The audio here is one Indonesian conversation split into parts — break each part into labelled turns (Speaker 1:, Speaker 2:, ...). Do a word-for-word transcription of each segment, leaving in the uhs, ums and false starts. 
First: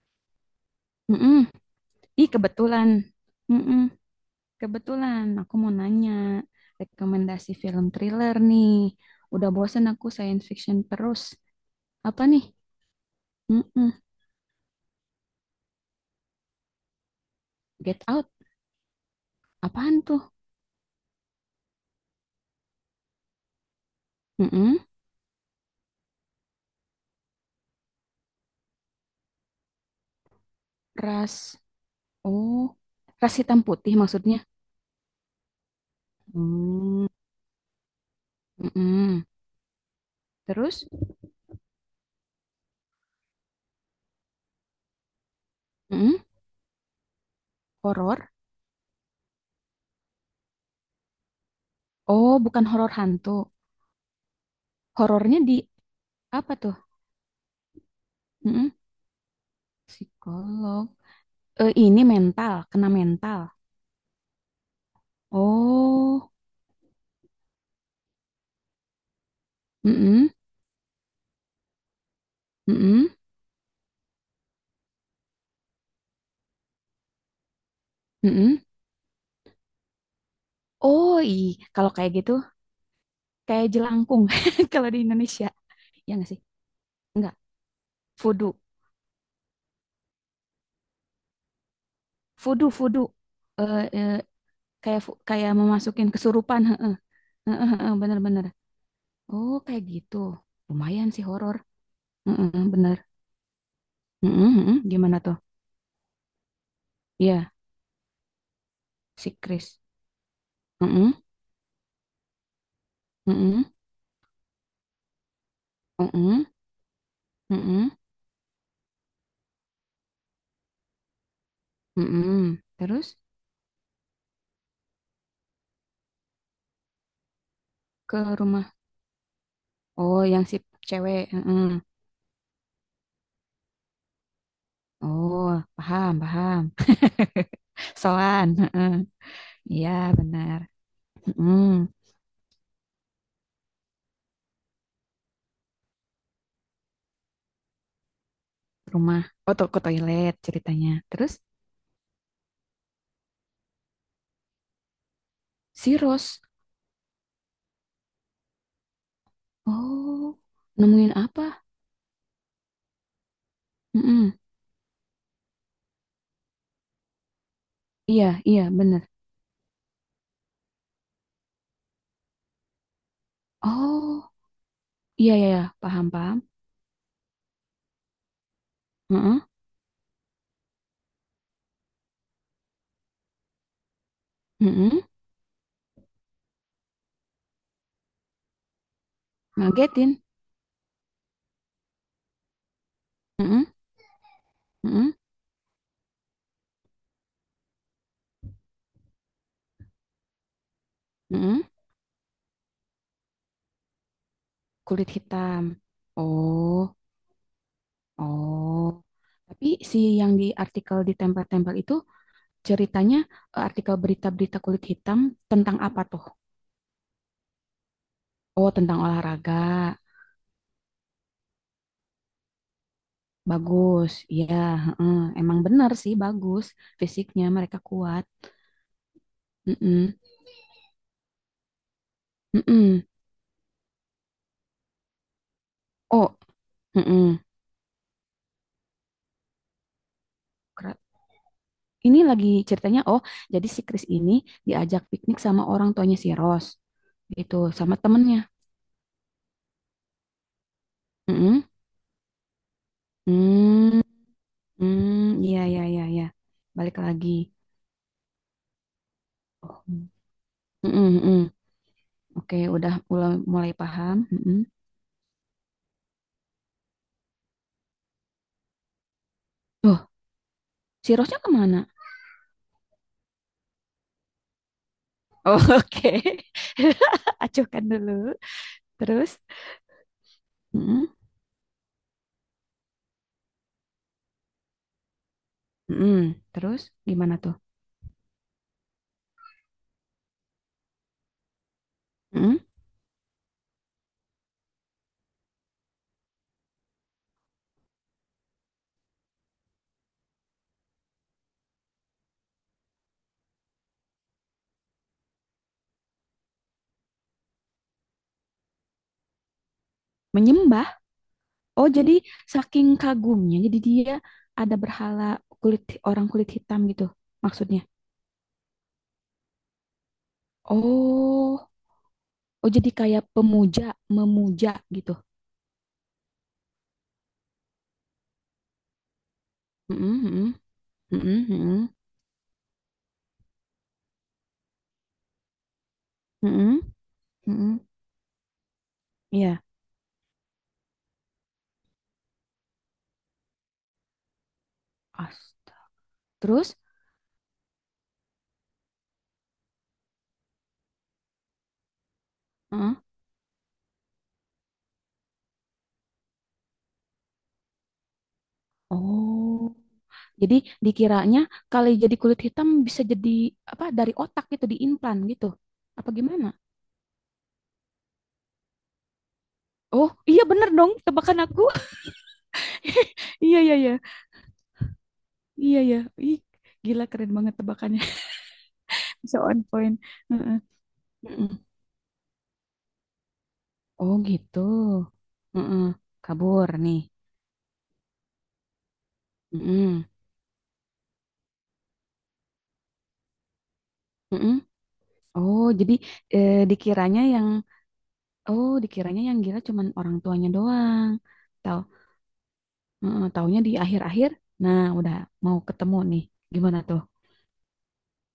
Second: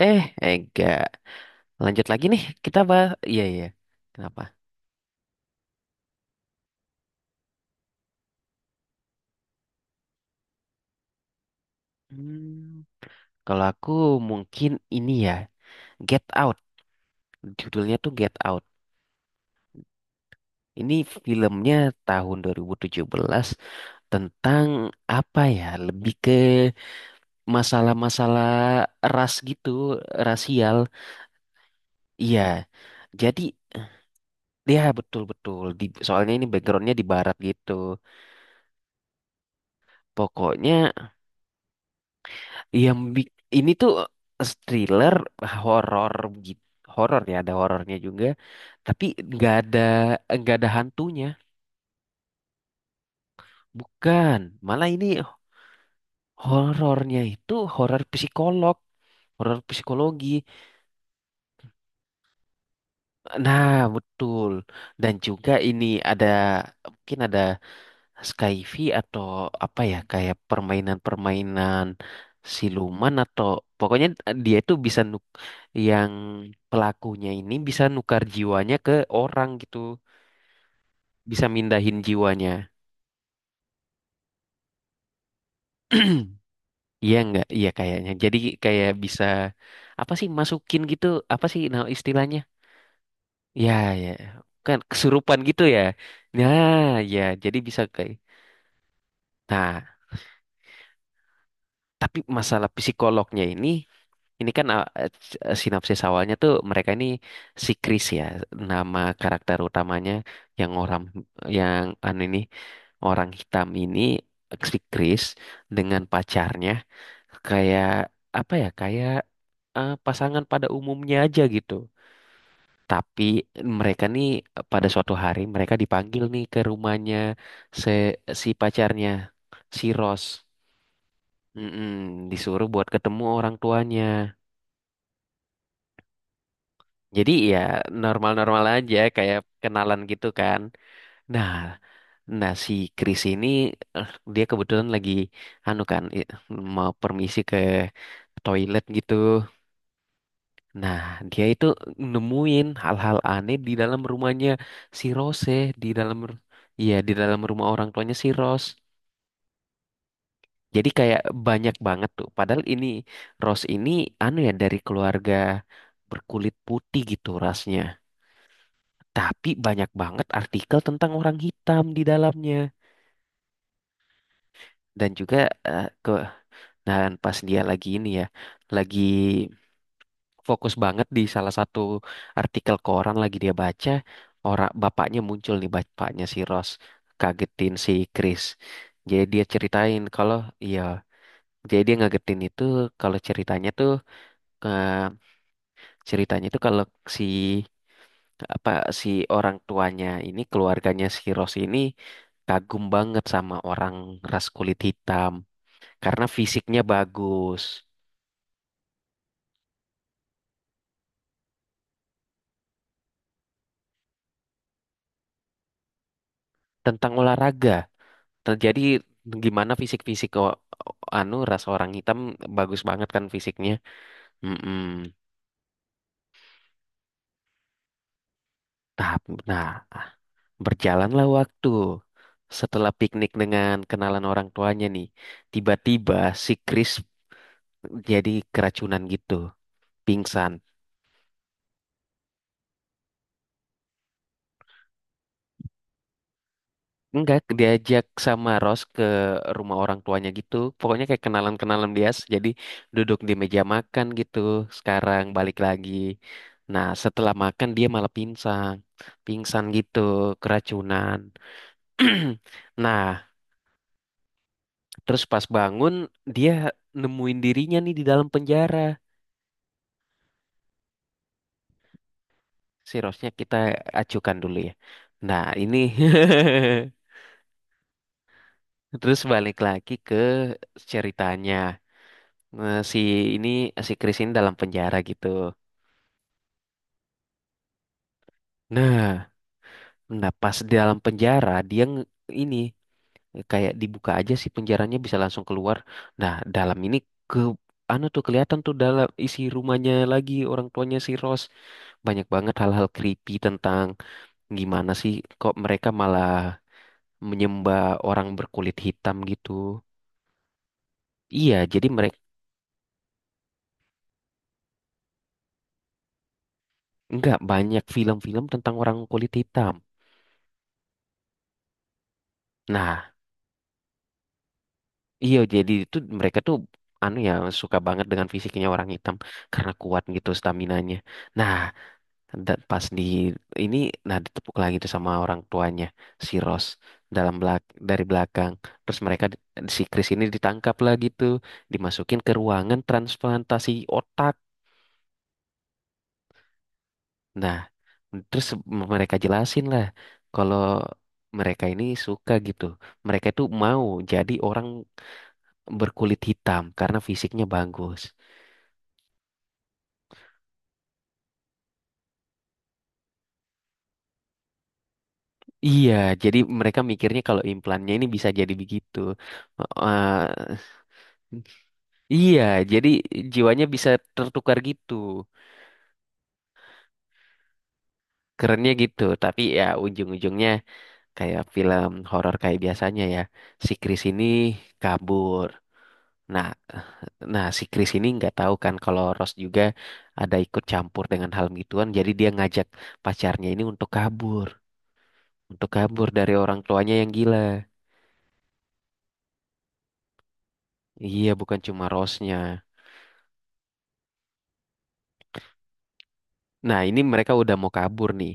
Speaker 1: Eh, enggak.
Speaker 2: Mm-mm.
Speaker 1: Lanjut lagi
Speaker 2: Ih,
Speaker 1: nih. Kita
Speaker 2: kebetulan.
Speaker 1: bahas. Iya, iya.
Speaker 2: Mm-mm.
Speaker 1: Kenapa?
Speaker 2: Kebetulan aku mau nanya rekomendasi film thriller nih. Udah bosen aku science fiction terus. Apa nih?
Speaker 1: Hmm. Kalau aku
Speaker 2: Mm-mm.
Speaker 1: mungkin ini ya. Get Out. Judulnya
Speaker 2: Get
Speaker 1: tuh
Speaker 2: Out.
Speaker 1: Get Out.
Speaker 2: Apaan tuh?
Speaker 1: Ini filmnya tahun dua ribu tujuh belas tentang
Speaker 2: Mm-mm.
Speaker 1: apa ya? Lebih ke masalah-masalah ras gitu, rasial.
Speaker 2: Ras.
Speaker 1: Iya.
Speaker 2: Oh, ras
Speaker 1: Jadi,
Speaker 2: hitam putih maksudnya.
Speaker 1: ya betul-betul. Di, soalnya ini backgroundnya di
Speaker 2: Hmm.
Speaker 1: barat gitu.
Speaker 2: Mm-mm. Terus?
Speaker 1: Pokoknya Yang bik- ini tuh thriller, horor
Speaker 2: Mm-mm.
Speaker 1: gitu, horor ya ada horornya juga,
Speaker 2: Horor.
Speaker 1: tapi nggak ada nggak ada hantunya,
Speaker 2: Oh, bukan horor hantu.
Speaker 1: bukan. Malah ini
Speaker 2: Horornya di apa tuh?
Speaker 1: horornya itu horor
Speaker 2: Mm-mm.
Speaker 1: psikolog, horor psikologi.
Speaker 2: Psikolog. Eh, ini mental, kena mental.
Speaker 1: Nah, betul. Dan juga ini ada
Speaker 2: Oh.
Speaker 1: mungkin ada Skyfi atau apa ya
Speaker 2: Mm-mm.
Speaker 1: kayak permainan-permainan
Speaker 2: Mm-mm,
Speaker 1: siluman atau pokoknya eh, dia itu bisa nuk yang pelakunya ini bisa nukar
Speaker 2: mm-mm.
Speaker 1: jiwanya ke orang gitu
Speaker 2: Oh iya,
Speaker 1: bisa
Speaker 2: kalau
Speaker 1: mindahin
Speaker 2: kayak gitu
Speaker 1: jiwanya
Speaker 2: kayak jelangkung kalau di Indonesia. Ya nggak sih?
Speaker 1: iya
Speaker 2: Enggak.
Speaker 1: nggak iya kayaknya jadi
Speaker 2: Fudu.
Speaker 1: kayak bisa apa sih masukin gitu apa sih nah istilahnya
Speaker 2: Fudu, fudu.
Speaker 1: ya
Speaker 2: Eh,
Speaker 1: ya
Speaker 2: eh,
Speaker 1: kan
Speaker 2: kayak fu-
Speaker 1: kesurupan
Speaker 2: kayak
Speaker 1: gitu ya
Speaker 2: memasukin kesurupan,
Speaker 1: nah
Speaker 2: heeh.
Speaker 1: ya jadi
Speaker 2: Heeh,
Speaker 1: bisa
Speaker 2: heeh,
Speaker 1: kayak
Speaker 2: bener-bener. Oh, kayak
Speaker 1: nah
Speaker 2: gitu. Lumayan sih horor.
Speaker 1: tapi
Speaker 2: Heeh,
Speaker 1: masalah
Speaker 2: bener.
Speaker 1: psikolognya ini. Ini
Speaker 2: Heeh,
Speaker 1: kan
Speaker 2: heeh.
Speaker 1: uh, eh,
Speaker 2: Gimana tuh?
Speaker 1: eh, sinopsis awalnya tuh mereka ini
Speaker 2: Iya,
Speaker 1: si Chris ya, nama
Speaker 2: si
Speaker 1: karakter
Speaker 2: Chris.
Speaker 1: utamanya yang orang
Speaker 2: Heeh,
Speaker 1: yang an ini, orang
Speaker 2: heeh,
Speaker 1: hitam ini, si Chris dengan
Speaker 2: heeh,
Speaker 1: pacarnya, kayak
Speaker 2: heeh,
Speaker 1: apa ya kayak eh, pasangan pada umumnya aja gitu.
Speaker 2: heeh. Terus
Speaker 1: Tapi mereka nih eh, pada suatu hari mereka dipanggil nih ke rumahnya se
Speaker 2: ke
Speaker 1: si
Speaker 2: rumah.
Speaker 1: pacarnya, si
Speaker 2: Oh,
Speaker 1: Ross.
Speaker 2: yang si cewek, heeh.
Speaker 1: Mm-mm, disuruh buat ketemu orang tuanya.
Speaker 2: Oh, paham, paham.
Speaker 1: Jadi ya
Speaker 2: Soan,
Speaker 1: normal-normal
Speaker 2: heeh.
Speaker 1: aja kayak
Speaker 2: Iya,
Speaker 1: kenalan gitu kan.
Speaker 2: benar.
Speaker 1: Nah,
Speaker 2: Mm-mm,
Speaker 1: nah si Chris ini eh, dia kebetulan lagi anu kan, i- mau permisi ke toilet gitu.
Speaker 2: rumah, oh to- ke toilet ceritanya.
Speaker 1: Nah,
Speaker 2: Terus
Speaker 1: dia itu nemuin hal-hal aneh di dalam rumahnya si Rose, di
Speaker 2: si
Speaker 1: dalam
Speaker 2: Rose,
Speaker 1: ru- iya, di dalam rumah orang tuanya si Rose.
Speaker 2: oh
Speaker 1: Jadi
Speaker 2: nemuin
Speaker 1: kayak
Speaker 2: apa?
Speaker 1: banyak banget tuh. Padahal ini Rose ini
Speaker 2: Mm-mm.
Speaker 1: anu ya, dari keluarga berkulit putih gitu rasnya.
Speaker 2: Iya, iya benar.
Speaker 1: Tapi banyak banget artikel tentang orang hitam di dalamnya.
Speaker 2: Oh,
Speaker 1: Dan
Speaker 2: iya
Speaker 1: juga
Speaker 2: iya, iya.
Speaker 1: eh,
Speaker 2: Paham
Speaker 1: ke
Speaker 2: paham.
Speaker 1: dan pas dia lagi ini ya, lagi
Speaker 2: Mm-mm,
Speaker 1: fokus banget di salah satu artikel koran lagi dia baca, orang
Speaker 2: mm-mm.
Speaker 1: bapaknya muncul nih, bapaknya si Ross, kagetin si Chris. Jadi dia ceritain
Speaker 2: Ngagetin.
Speaker 1: kalau iya, jadi dia ngagetin itu kalau
Speaker 2: Mm-mm,
Speaker 1: ceritanya tuh eh,
Speaker 2: mm-mm,
Speaker 1: ceritanya itu kalau si apa si orang tuanya ini, keluarganya si Rose
Speaker 2: mm-mm.
Speaker 1: ini, kagum banget sama orang ras kulit
Speaker 2: Kulit
Speaker 1: hitam
Speaker 2: hitam.
Speaker 1: karena fisiknya
Speaker 2: Oh,
Speaker 1: bagus.
Speaker 2: oh. Tapi si yang di artikel di tempel-tempel itu ceritanya eh, artikel berita-berita kulit hitam tentang apa tuh?
Speaker 1: Tentang olahraga,
Speaker 2: Oh,
Speaker 1: terjadi
Speaker 2: tentang olahraga.
Speaker 1: gimana fisik-fisik o- anu, ras orang hitam bagus banget kan fisiknya.
Speaker 2: Bagus, iya,
Speaker 1: Mm-mm.
Speaker 2: heeh. Emang benar sih bagus fisiknya mereka kuat.
Speaker 1: Nah, nah,
Speaker 2: Mm-mm,
Speaker 1: berjalanlah waktu. Setelah
Speaker 2: mm-mm.
Speaker 1: piknik dengan kenalan orang tuanya nih, tiba-tiba
Speaker 2: Oh,
Speaker 1: si Chris
Speaker 2: mm-mm.
Speaker 1: jadi keracunan gitu, pingsan.
Speaker 2: Kera- Ini lagi ceritanya. Oh, jadi si Chris ini diajak piknik sama orang tuanya si Rose,
Speaker 1: Enggak,
Speaker 2: gitu, sama
Speaker 1: diajak
Speaker 2: temennya.
Speaker 1: sama Ros ke rumah orang tuanya gitu. Pokoknya kayak
Speaker 2: Mm-mm.
Speaker 1: kenalan-kenalan dia, jadi duduk di meja
Speaker 2: Hmm,
Speaker 1: makan gitu. Sekarang
Speaker 2: hmm,
Speaker 1: balik
Speaker 2: iya, iya,
Speaker 1: lagi.
Speaker 2: iya, iya.
Speaker 1: Nah,
Speaker 2: Balik lagi.
Speaker 1: setelah makan dia malah pingsan. Pingsan
Speaker 2: Oh,
Speaker 1: gitu,
Speaker 2: mm-mm,
Speaker 1: keracunan.
Speaker 2: mm-mm. Oke, udah
Speaker 1: Nah,
Speaker 2: mulai, mulai paham. Mm-mm.
Speaker 1: terus pas bangun dia nemuin dirinya nih di dalam penjara.
Speaker 2: Tuh, si Rose-nya kemana?
Speaker 1: Si Rosnya kita acukan dulu ya. Nah,
Speaker 2: Oh,
Speaker 1: ini
Speaker 2: oke, acuhkan dulu.
Speaker 1: terus
Speaker 2: Terus,
Speaker 1: balik lagi ke
Speaker 2: mm-mm.
Speaker 1: ceritanya. Nah, si ini si Chris ini dalam penjara gitu.
Speaker 2: Mm-mm. Terus gimana tuh?
Speaker 1: Nah, nah pas di dalam penjara dia nge- ini,
Speaker 2: Mm-mm.
Speaker 1: kayak dibuka aja sih penjaranya, bisa langsung keluar. Nah, dalam ini ke anu tuh, kelihatan tuh dalam isi rumahnya lagi, orang tuanya si Ross. Banyak banget hal-hal creepy tentang gimana sih kok mereka malah menyembah orang berkulit hitam gitu.
Speaker 2: Menyembah.
Speaker 1: Iya, jadi
Speaker 2: Oh,
Speaker 1: mereka
Speaker 2: jadi saking kagumnya, jadi dia ada berhala kulit orang kulit hitam gitu
Speaker 1: nggak,
Speaker 2: maksudnya.
Speaker 1: banyak film-film tentang orang kulit hitam.
Speaker 2: Oh, oh jadi
Speaker 1: Nah,
Speaker 2: kayak pemuja, memuja gitu.
Speaker 1: iya, jadi itu mereka tuh anu ya, suka banget dengan fisiknya orang hitam karena
Speaker 2: Mm-mm,
Speaker 1: kuat gitu
Speaker 2: mm-mm,
Speaker 1: staminanya.
Speaker 2: mm-mm,
Speaker 1: Nah,
Speaker 2: mm-mm,
Speaker 1: da- pas di ini, nah ditepuk lagi tuh sama orang tuanya si Ross,
Speaker 2: mm-mm,
Speaker 1: dalam belak
Speaker 2: mm-mm.
Speaker 1: dari belakang. Terus mereka di-
Speaker 2: Iya.
Speaker 1: si Chris ini ditangkap lah gitu, dimasukin ke ruangan transplantasi otak.
Speaker 2: Astaga. Terus,
Speaker 1: Nah, terus m- mereka jelasin lah kalau mereka ini suka gitu.
Speaker 2: mm-mm.
Speaker 1: Mereka itu mau jadi orang berkulit hitam karena fisiknya bagus.
Speaker 2: Oh, jadi dikiranya kali jadi kulit hitam bisa jadi apa dari otak gitu diimplan gitu.
Speaker 1: Iya,
Speaker 2: Apa
Speaker 1: jadi
Speaker 2: gimana?
Speaker 1: mereka mikirnya kalau implannya ini bisa jadi begitu.
Speaker 2: Oh, iya
Speaker 1: Eh,
Speaker 2: bener dong tebakan aku.
Speaker 1: iya, jadi
Speaker 2: Iya,
Speaker 1: jiwanya
Speaker 2: iya,
Speaker 1: bisa
Speaker 2: iya.
Speaker 1: tertukar gitu.
Speaker 2: Iya, iya. Ih, gila keren banget tebakannya.
Speaker 1: Kerennya gitu,
Speaker 2: Bisa
Speaker 1: tapi
Speaker 2: on
Speaker 1: ya
Speaker 2: point. Heeh,
Speaker 1: ujung-ujungnya kayak
Speaker 2: heeh.
Speaker 1: film horor kayak biasanya ya. Si Chris
Speaker 2: Oh,
Speaker 1: ini
Speaker 2: gitu.
Speaker 1: kabur.
Speaker 2: Heeh.
Speaker 1: Nah,
Speaker 2: Kabur nih.
Speaker 1: nah si Chris ini nggak tahu kan kalau Ross juga
Speaker 2: Heeh,
Speaker 1: ada ikut campur dengan hal gituan, jadi dia ngajak pacarnya ini untuk kabur,
Speaker 2: heeh. Oh,
Speaker 1: untuk
Speaker 2: jadi
Speaker 1: kabur dari
Speaker 2: eh,
Speaker 1: orang tuanya yang
Speaker 2: dikiranya
Speaker 1: gila.
Speaker 2: yang oh, dikiranya yang gila cuman orang tuanya doang.
Speaker 1: Iya, bukan
Speaker 2: Tahu,
Speaker 1: cuma Rossnya.
Speaker 2: heeh, taunya di akhir-akhir. Nah, udah mau ketemu nih. Gimana
Speaker 1: Nah, ini
Speaker 2: tuh?
Speaker 1: mereka udah mau kabur nih.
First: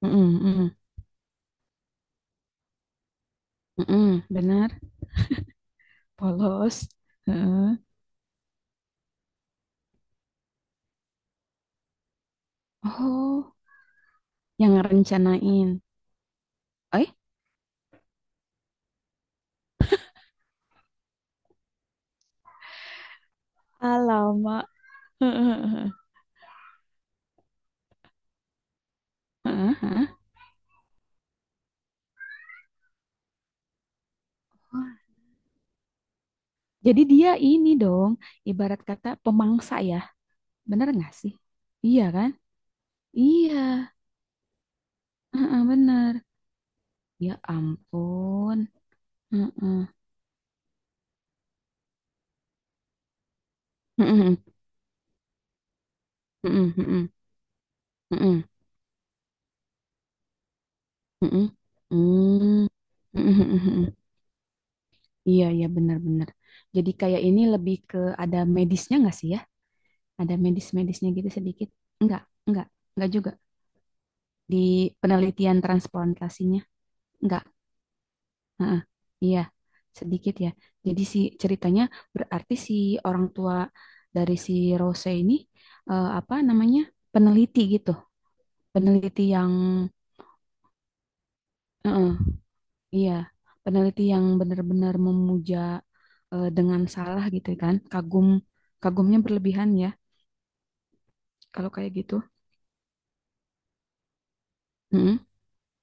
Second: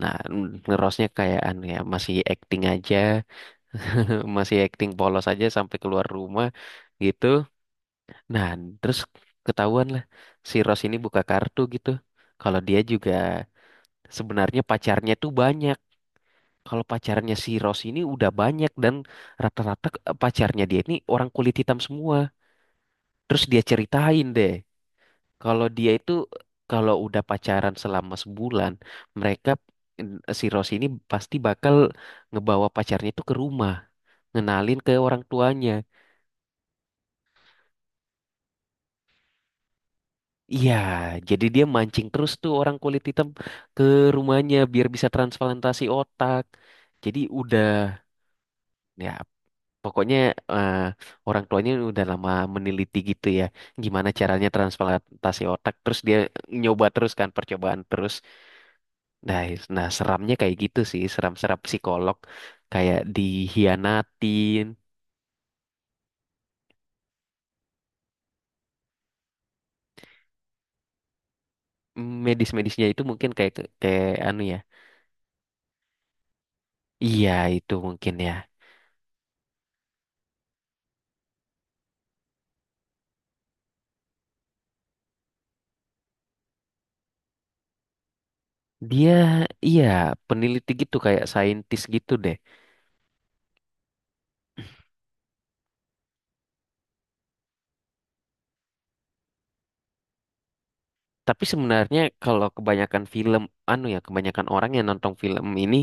Speaker 1: Nah,
Speaker 2: Heeh,
Speaker 1: n-
Speaker 2: heeh.
Speaker 1: ngerosnya kayak anu ya, masih acting aja,
Speaker 2: Heeh,
Speaker 1: masih
Speaker 2: benar.
Speaker 1: acting polos aja sampai keluar rumah
Speaker 2: Polos.
Speaker 1: gitu.
Speaker 2: Heeh.
Speaker 1: Nah, terus ketahuan lah si Ros ini buka kartu gitu. Kalau dia juga
Speaker 2: Oh,
Speaker 1: sebenarnya
Speaker 2: yang
Speaker 1: pacarnya tuh banyak.
Speaker 2: rencanain.
Speaker 1: Kalau
Speaker 2: Eh,
Speaker 1: pacarnya si Ros ini udah banyak, dan rata-rata ke- pacarnya dia ini orang kulit hitam semua. Terus dia ceritain deh.
Speaker 2: alamak.
Speaker 1: Kalau dia itu, kalau udah pacaran selama sebulan, mereka
Speaker 2: Heeh.
Speaker 1: eh, si Rose ini pasti bakal ngebawa pacarnya itu ke rumah, ngenalin ke
Speaker 2: Wah,
Speaker 1: orang tuanya.
Speaker 2: jadi dia ini dong, ibarat kata pemangsa ya.
Speaker 1: Iya,
Speaker 2: Bener nggak sih?
Speaker 1: jadi dia
Speaker 2: Iya
Speaker 1: mancing terus
Speaker 2: kan?
Speaker 1: tuh orang kulit hitam
Speaker 2: Iya,
Speaker 1: ke rumahnya biar bisa
Speaker 2: heeh,
Speaker 1: transplantasi
Speaker 2: bener.
Speaker 1: otak. Jadi
Speaker 2: Ya
Speaker 1: udah
Speaker 2: ampun.
Speaker 1: ya, pokoknya eh, orang tuanya udah lama meneliti gitu ya, gimana
Speaker 2: Heeh,
Speaker 1: caranya
Speaker 2: heeh,
Speaker 1: transplantasi otak. Terus dia
Speaker 2: heeh,
Speaker 1: nyoba
Speaker 2: heeh,
Speaker 1: terus, kan percobaan terus.
Speaker 2: heeh,
Speaker 1: Nah, nah seramnya kayak gitu sih,
Speaker 2: heeh.
Speaker 1: seram-seram psikolog,
Speaker 2: Hmm,
Speaker 1: kayak
Speaker 2: heeh, heeh, heeh.
Speaker 1: dihianatin.
Speaker 2: Iya, iya benar-benar. Jadi kayak ini lebih ke ada medisnya nggak sih ya? Ada medis-medisnya gitu sedikit? Enggak, enggak,
Speaker 1: Medis-medisnya itu
Speaker 2: enggak
Speaker 1: mungkin
Speaker 2: juga.
Speaker 1: kayak kayak anu ya.
Speaker 2: Di penelitian transplantasinya,
Speaker 1: Iya,
Speaker 2: enggak.
Speaker 1: itu mungkin ya.
Speaker 2: Heeh, iya, sedikit ya. Jadi si ceritanya berarti si orang tua dari si Rose ini eh, apa namanya? Peneliti gitu.
Speaker 1: Dia,
Speaker 2: Peneliti yang
Speaker 1: iya, peneliti gitu kayak saintis
Speaker 2: heeh,
Speaker 1: gitu deh.
Speaker 2: iya, peneliti yang benar-benar memuja eh, dengan salah gitu kan. Kagum kagumnya berlebihan ya
Speaker 1: Tapi
Speaker 2: kalau kayak
Speaker 1: sebenarnya
Speaker 2: gitu.
Speaker 1: kalau kebanyakan film anu ya, kebanyakan orang yang nonton
Speaker 2: Heeh,
Speaker 1: film ini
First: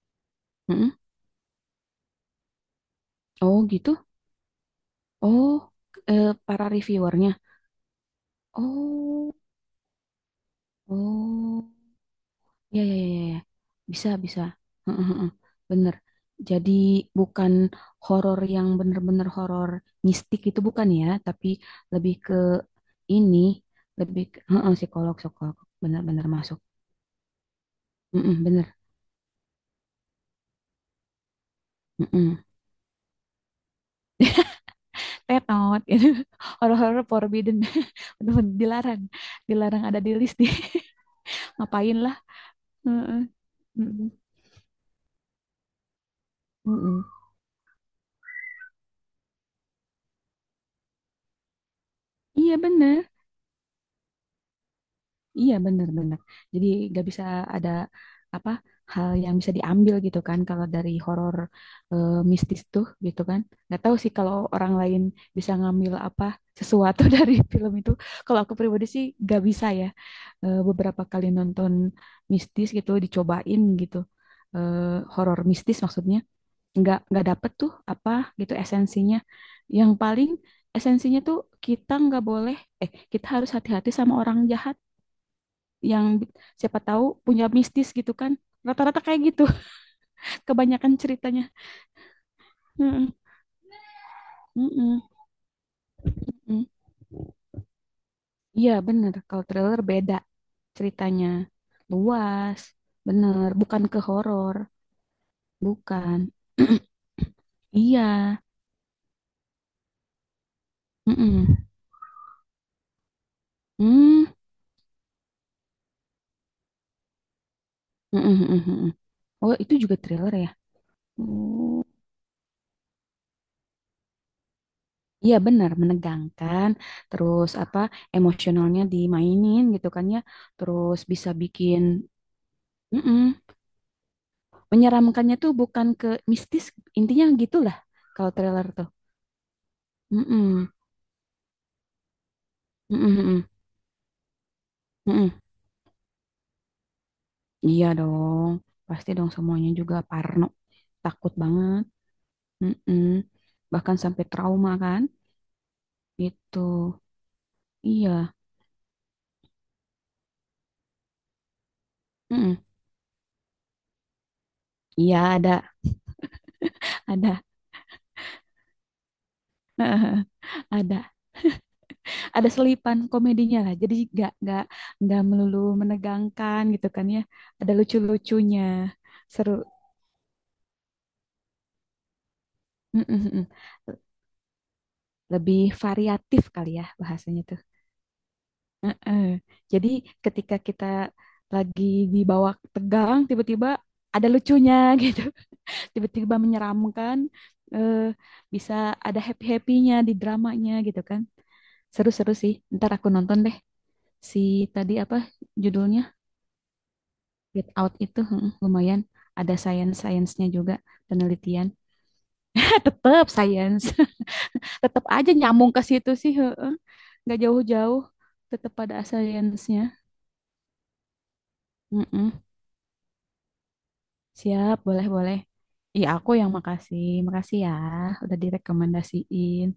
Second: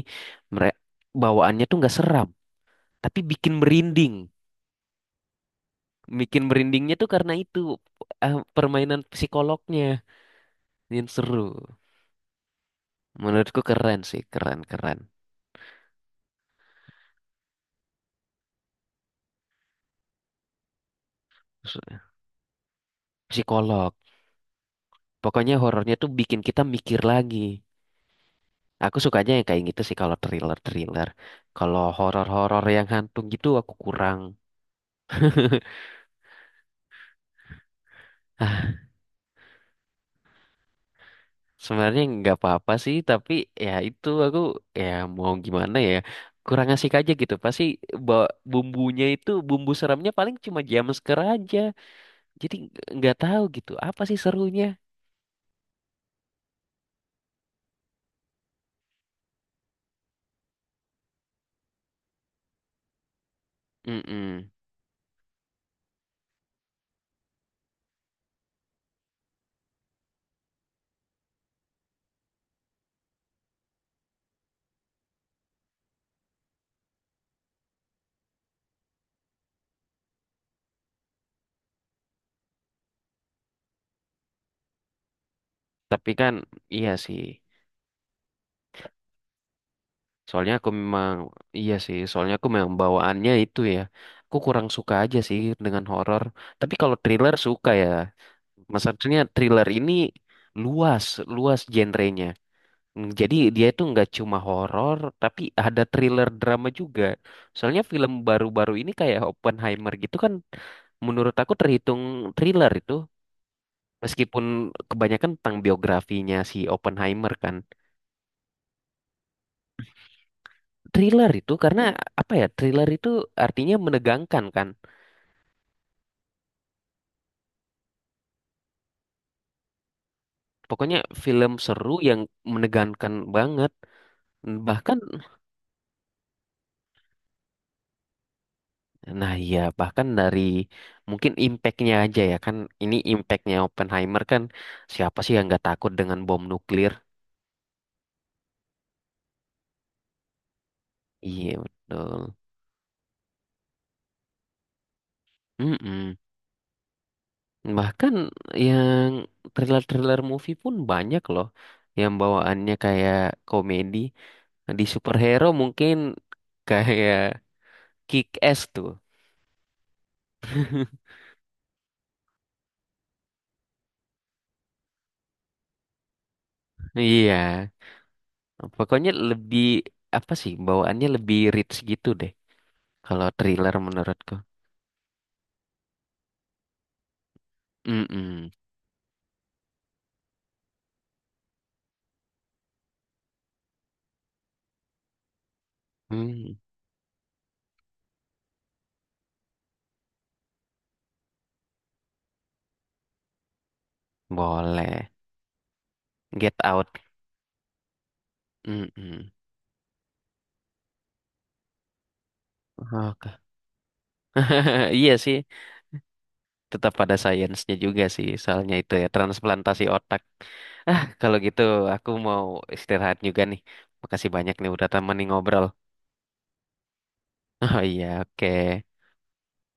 Speaker 1: mere-
Speaker 2: heeh.
Speaker 1: bawaannya tuh nggak seram, tapi bikin
Speaker 2: Oh, gitu.
Speaker 1: merinding.
Speaker 2: Oh, eh,
Speaker 1: Bikin
Speaker 2: para
Speaker 1: merindingnya tuh karena
Speaker 2: reviewernya.
Speaker 1: itu eh, permainan
Speaker 2: Oh,
Speaker 1: psikolognya yang seru.
Speaker 2: oh. Ya, ya, ya, ya, ya.
Speaker 1: Menurutku keren
Speaker 2: Bisa,
Speaker 1: sih,
Speaker 2: bisa.
Speaker 1: keren keren.
Speaker 2: Heeh, heeh. Bener. Jadi bukan horor yang bener-bener horor mistik itu bukan ya, tapi lebih ke ini,
Speaker 1: Psikolog.
Speaker 2: lebih ke heeh, psikolog,
Speaker 1: Pokoknya
Speaker 2: psikolog.
Speaker 1: horornya tuh
Speaker 2: Bener-bener
Speaker 1: bikin
Speaker 2: masuk.
Speaker 1: kita mikir lagi.
Speaker 2: Heeh, bener.
Speaker 1: Aku sukanya yang kayak gitu sih kalau thriller-thriller. Kalau
Speaker 2: Heeh.
Speaker 1: horor-horor yang hantu gitu aku kurang.
Speaker 2: Tetot, gitu. Horor-horor forbidden. Bener-bener
Speaker 1: Ah,
Speaker 2: dilarang. Dilarang ada di list nih. Ngapain
Speaker 1: sebenarnya
Speaker 2: lah.
Speaker 1: nggak apa-apa sih,
Speaker 2: Heeh.
Speaker 1: tapi ya itu
Speaker 2: Heeh.
Speaker 1: aku, ya mau gimana ya. Kurang asik
Speaker 2: Heeh.
Speaker 1: aja gitu. Pasti bawa bumbunya itu, bumbu seramnya paling cuma jumpscare aja. Jadi
Speaker 2: Iya bener.
Speaker 1: nggak tahu gitu apa sih serunya.
Speaker 2: Iya benar-benar. Jadi gak bisa ada apa hal yang bisa diambil gitu kan kalau dari horor eh, mistis tuh gitu kan. Gak tahu sih kalau
Speaker 1: Mm-mm.
Speaker 2: orang lain bisa ngambil apa sesuatu dari film itu. Kalau aku pribadi sih gak bisa ya. Eh, beberapa kali nonton mistis gitu dicobain gitu. Eh, horor mistis maksudnya nggak nggak dapet tuh apa gitu esensinya. Yang paling esensinya tuh kita nggak boleh eh kita harus hati-hati sama orang jahat yang
Speaker 1: Tapi kan
Speaker 2: siapa
Speaker 1: iya
Speaker 2: tahu
Speaker 1: sih.
Speaker 2: punya mistis gitu kan. Rata-rata kayak gitu,
Speaker 1: Soalnya aku
Speaker 2: kebanyakan
Speaker 1: memang,
Speaker 2: ceritanya.
Speaker 1: iya sih, soalnya aku memang
Speaker 2: Heeh,
Speaker 1: bawaannya itu ya. Aku kurang suka
Speaker 2: heeh,
Speaker 1: aja sih dengan horor.
Speaker 2: heeh.
Speaker 1: Tapi kalau thriller suka ya.
Speaker 2: Iya bener,
Speaker 1: Maksudnya
Speaker 2: kalau
Speaker 1: thriller
Speaker 2: thriller
Speaker 1: ini
Speaker 2: beda
Speaker 1: luas,
Speaker 2: ceritanya.
Speaker 1: luas genrenya.
Speaker 2: Luas,
Speaker 1: Hmm, jadi
Speaker 2: bener.
Speaker 1: dia itu
Speaker 2: Bukan ke
Speaker 1: nggak cuma
Speaker 2: horor,
Speaker 1: horor, tapi ada
Speaker 2: bukan.
Speaker 1: thriller drama juga. Soalnya film
Speaker 2: Iya,
Speaker 1: baru-baru ini kayak Oppenheimer gitu kan, menurut
Speaker 2: heeh.
Speaker 1: aku terhitung thriller itu.
Speaker 2: Hmm,
Speaker 1: Meskipun kebanyakan tentang biografinya si Oppenheimer kan.
Speaker 2: heeh, heeh, heeh. Oh, itu juga thriller ya?
Speaker 1: Thriller itu
Speaker 2: Oh,
Speaker 1: karena apa ya? Thriller itu artinya menegangkan kan.
Speaker 2: iya benar, menegangkan, terus apa emosionalnya dimainin gitu kan ya,
Speaker 1: Pokoknya
Speaker 2: terus bisa
Speaker 1: film
Speaker 2: bikin,
Speaker 1: seru yang menegangkan
Speaker 2: mm-mm.
Speaker 1: banget. Bahkan,
Speaker 2: Menyeramkannya tuh bukan ke mistis, intinya gitulah kalau trailer tuh.
Speaker 1: nah iya, bahkan dari
Speaker 2: Mm-mm.
Speaker 1: mungkin impactnya aja ya kan. Ini
Speaker 2: Mm-mm, mm-mm,
Speaker 1: impactnya Oppenheimer kan. Siapa
Speaker 2: mm-mm.
Speaker 1: sih yang nggak takut dengan bom nuklir?
Speaker 2: Iya dong, pasti dong semuanya juga parno, takut
Speaker 1: Iya
Speaker 2: banget.
Speaker 1: betul.
Speaker 2: Mm-mm. Bahkan sampai trauma kan,
Speaker 1: Mm-mm.
Speaker 2: gitu.
Speaker 1: Bahkan
Speaker 2: Iya,
Speaker 1: yang thriller-thriller movie pun banyak loh. Yang
Speaker 2: mm-mm.
Speaker 1: bawaannya kayak komedi. Di
Speaker 2: Iya
Speaker 1: superhero
Speaker 2: ada,
Speaker 1: mungkin kayak
Speaker 2: ada,
Speaker 1: Kick Ass tuh.
Speaker 2: heeh, ada, ada selipan komedinya lah. Jadi gak gak nggak melulu menegangkan gitu kan ya.
Speaker 1: Iya,
Speaker 2: Ada lucu-lucunya,
Speaker 1: pokoknya
Speaker 2: seru.
Speaker 1: lebih, apa sih, bawaannya lebih rich gitu deh.
Speaker 2: Mm-mm,
Speaker 1: Kalau
Speaker 2: mm-mm.
Speaker 1: thriller menurutku.
Speaker 2: Lebih variatif kali ya bahasanya.
Speaker 1: Mm-mm.
Speaker 2: Heeh. Jadi ketika kita lagi dibawa tegang, tiba-tiba ada lucunya gitu, tiba-tiba
Speaker 1: Hmm,
Speaker 2: menyeramkan, eh, bisa ada happy-happynya di dramanya gitu kan. Seru-seru sih. Ntar aku nonton deh si tadi
Speaker 1: boleh.
Speaker 2: apa judulnya
Speaker 1: Get Out.
Speaker 2: Get Out itu heeh, lumayan
Speaker 1: Mm-mm.
Speaker 2: ada science-science-nya juga penelitian. Tetep
Speaker 1: Oke.
Speaker 2: science, tetep
Speaker 1: Iya
Speaker 2: aja
Speaker 1: sih,
Speaker 2: nyambung ke situ sih, heeh.
Speaker 1: tetap pada
Speaker 2: Nggak
Speaker 1: sainsnya
Speaker 2: jauh-jauh,
Speaker 1: juga sih.
Speaker 2: tetep
Speaker 1: Soalnya itu
Speaker 2: pada
Speaker 1: ya
Speaker 2: science-nya.
Speaker 1: transplantasi otak. Ah, kalau gitu aku
Speaker 2: Heeh.
Speaker 1: mau istirahat juga nih. Makasih banyak nih
Speaker 2: Siap,
Speaker 1: udah temenin
Speaker 2: boleh-boleh.
Speaker 1: ngobrol.
Speaker 2: Iya, aku yang makasih. Makasih ya,
Speaker 1: Oh iya,
Speaker 2: udah
Speaker 1: oke.
Speaker 2: direkomendasiin.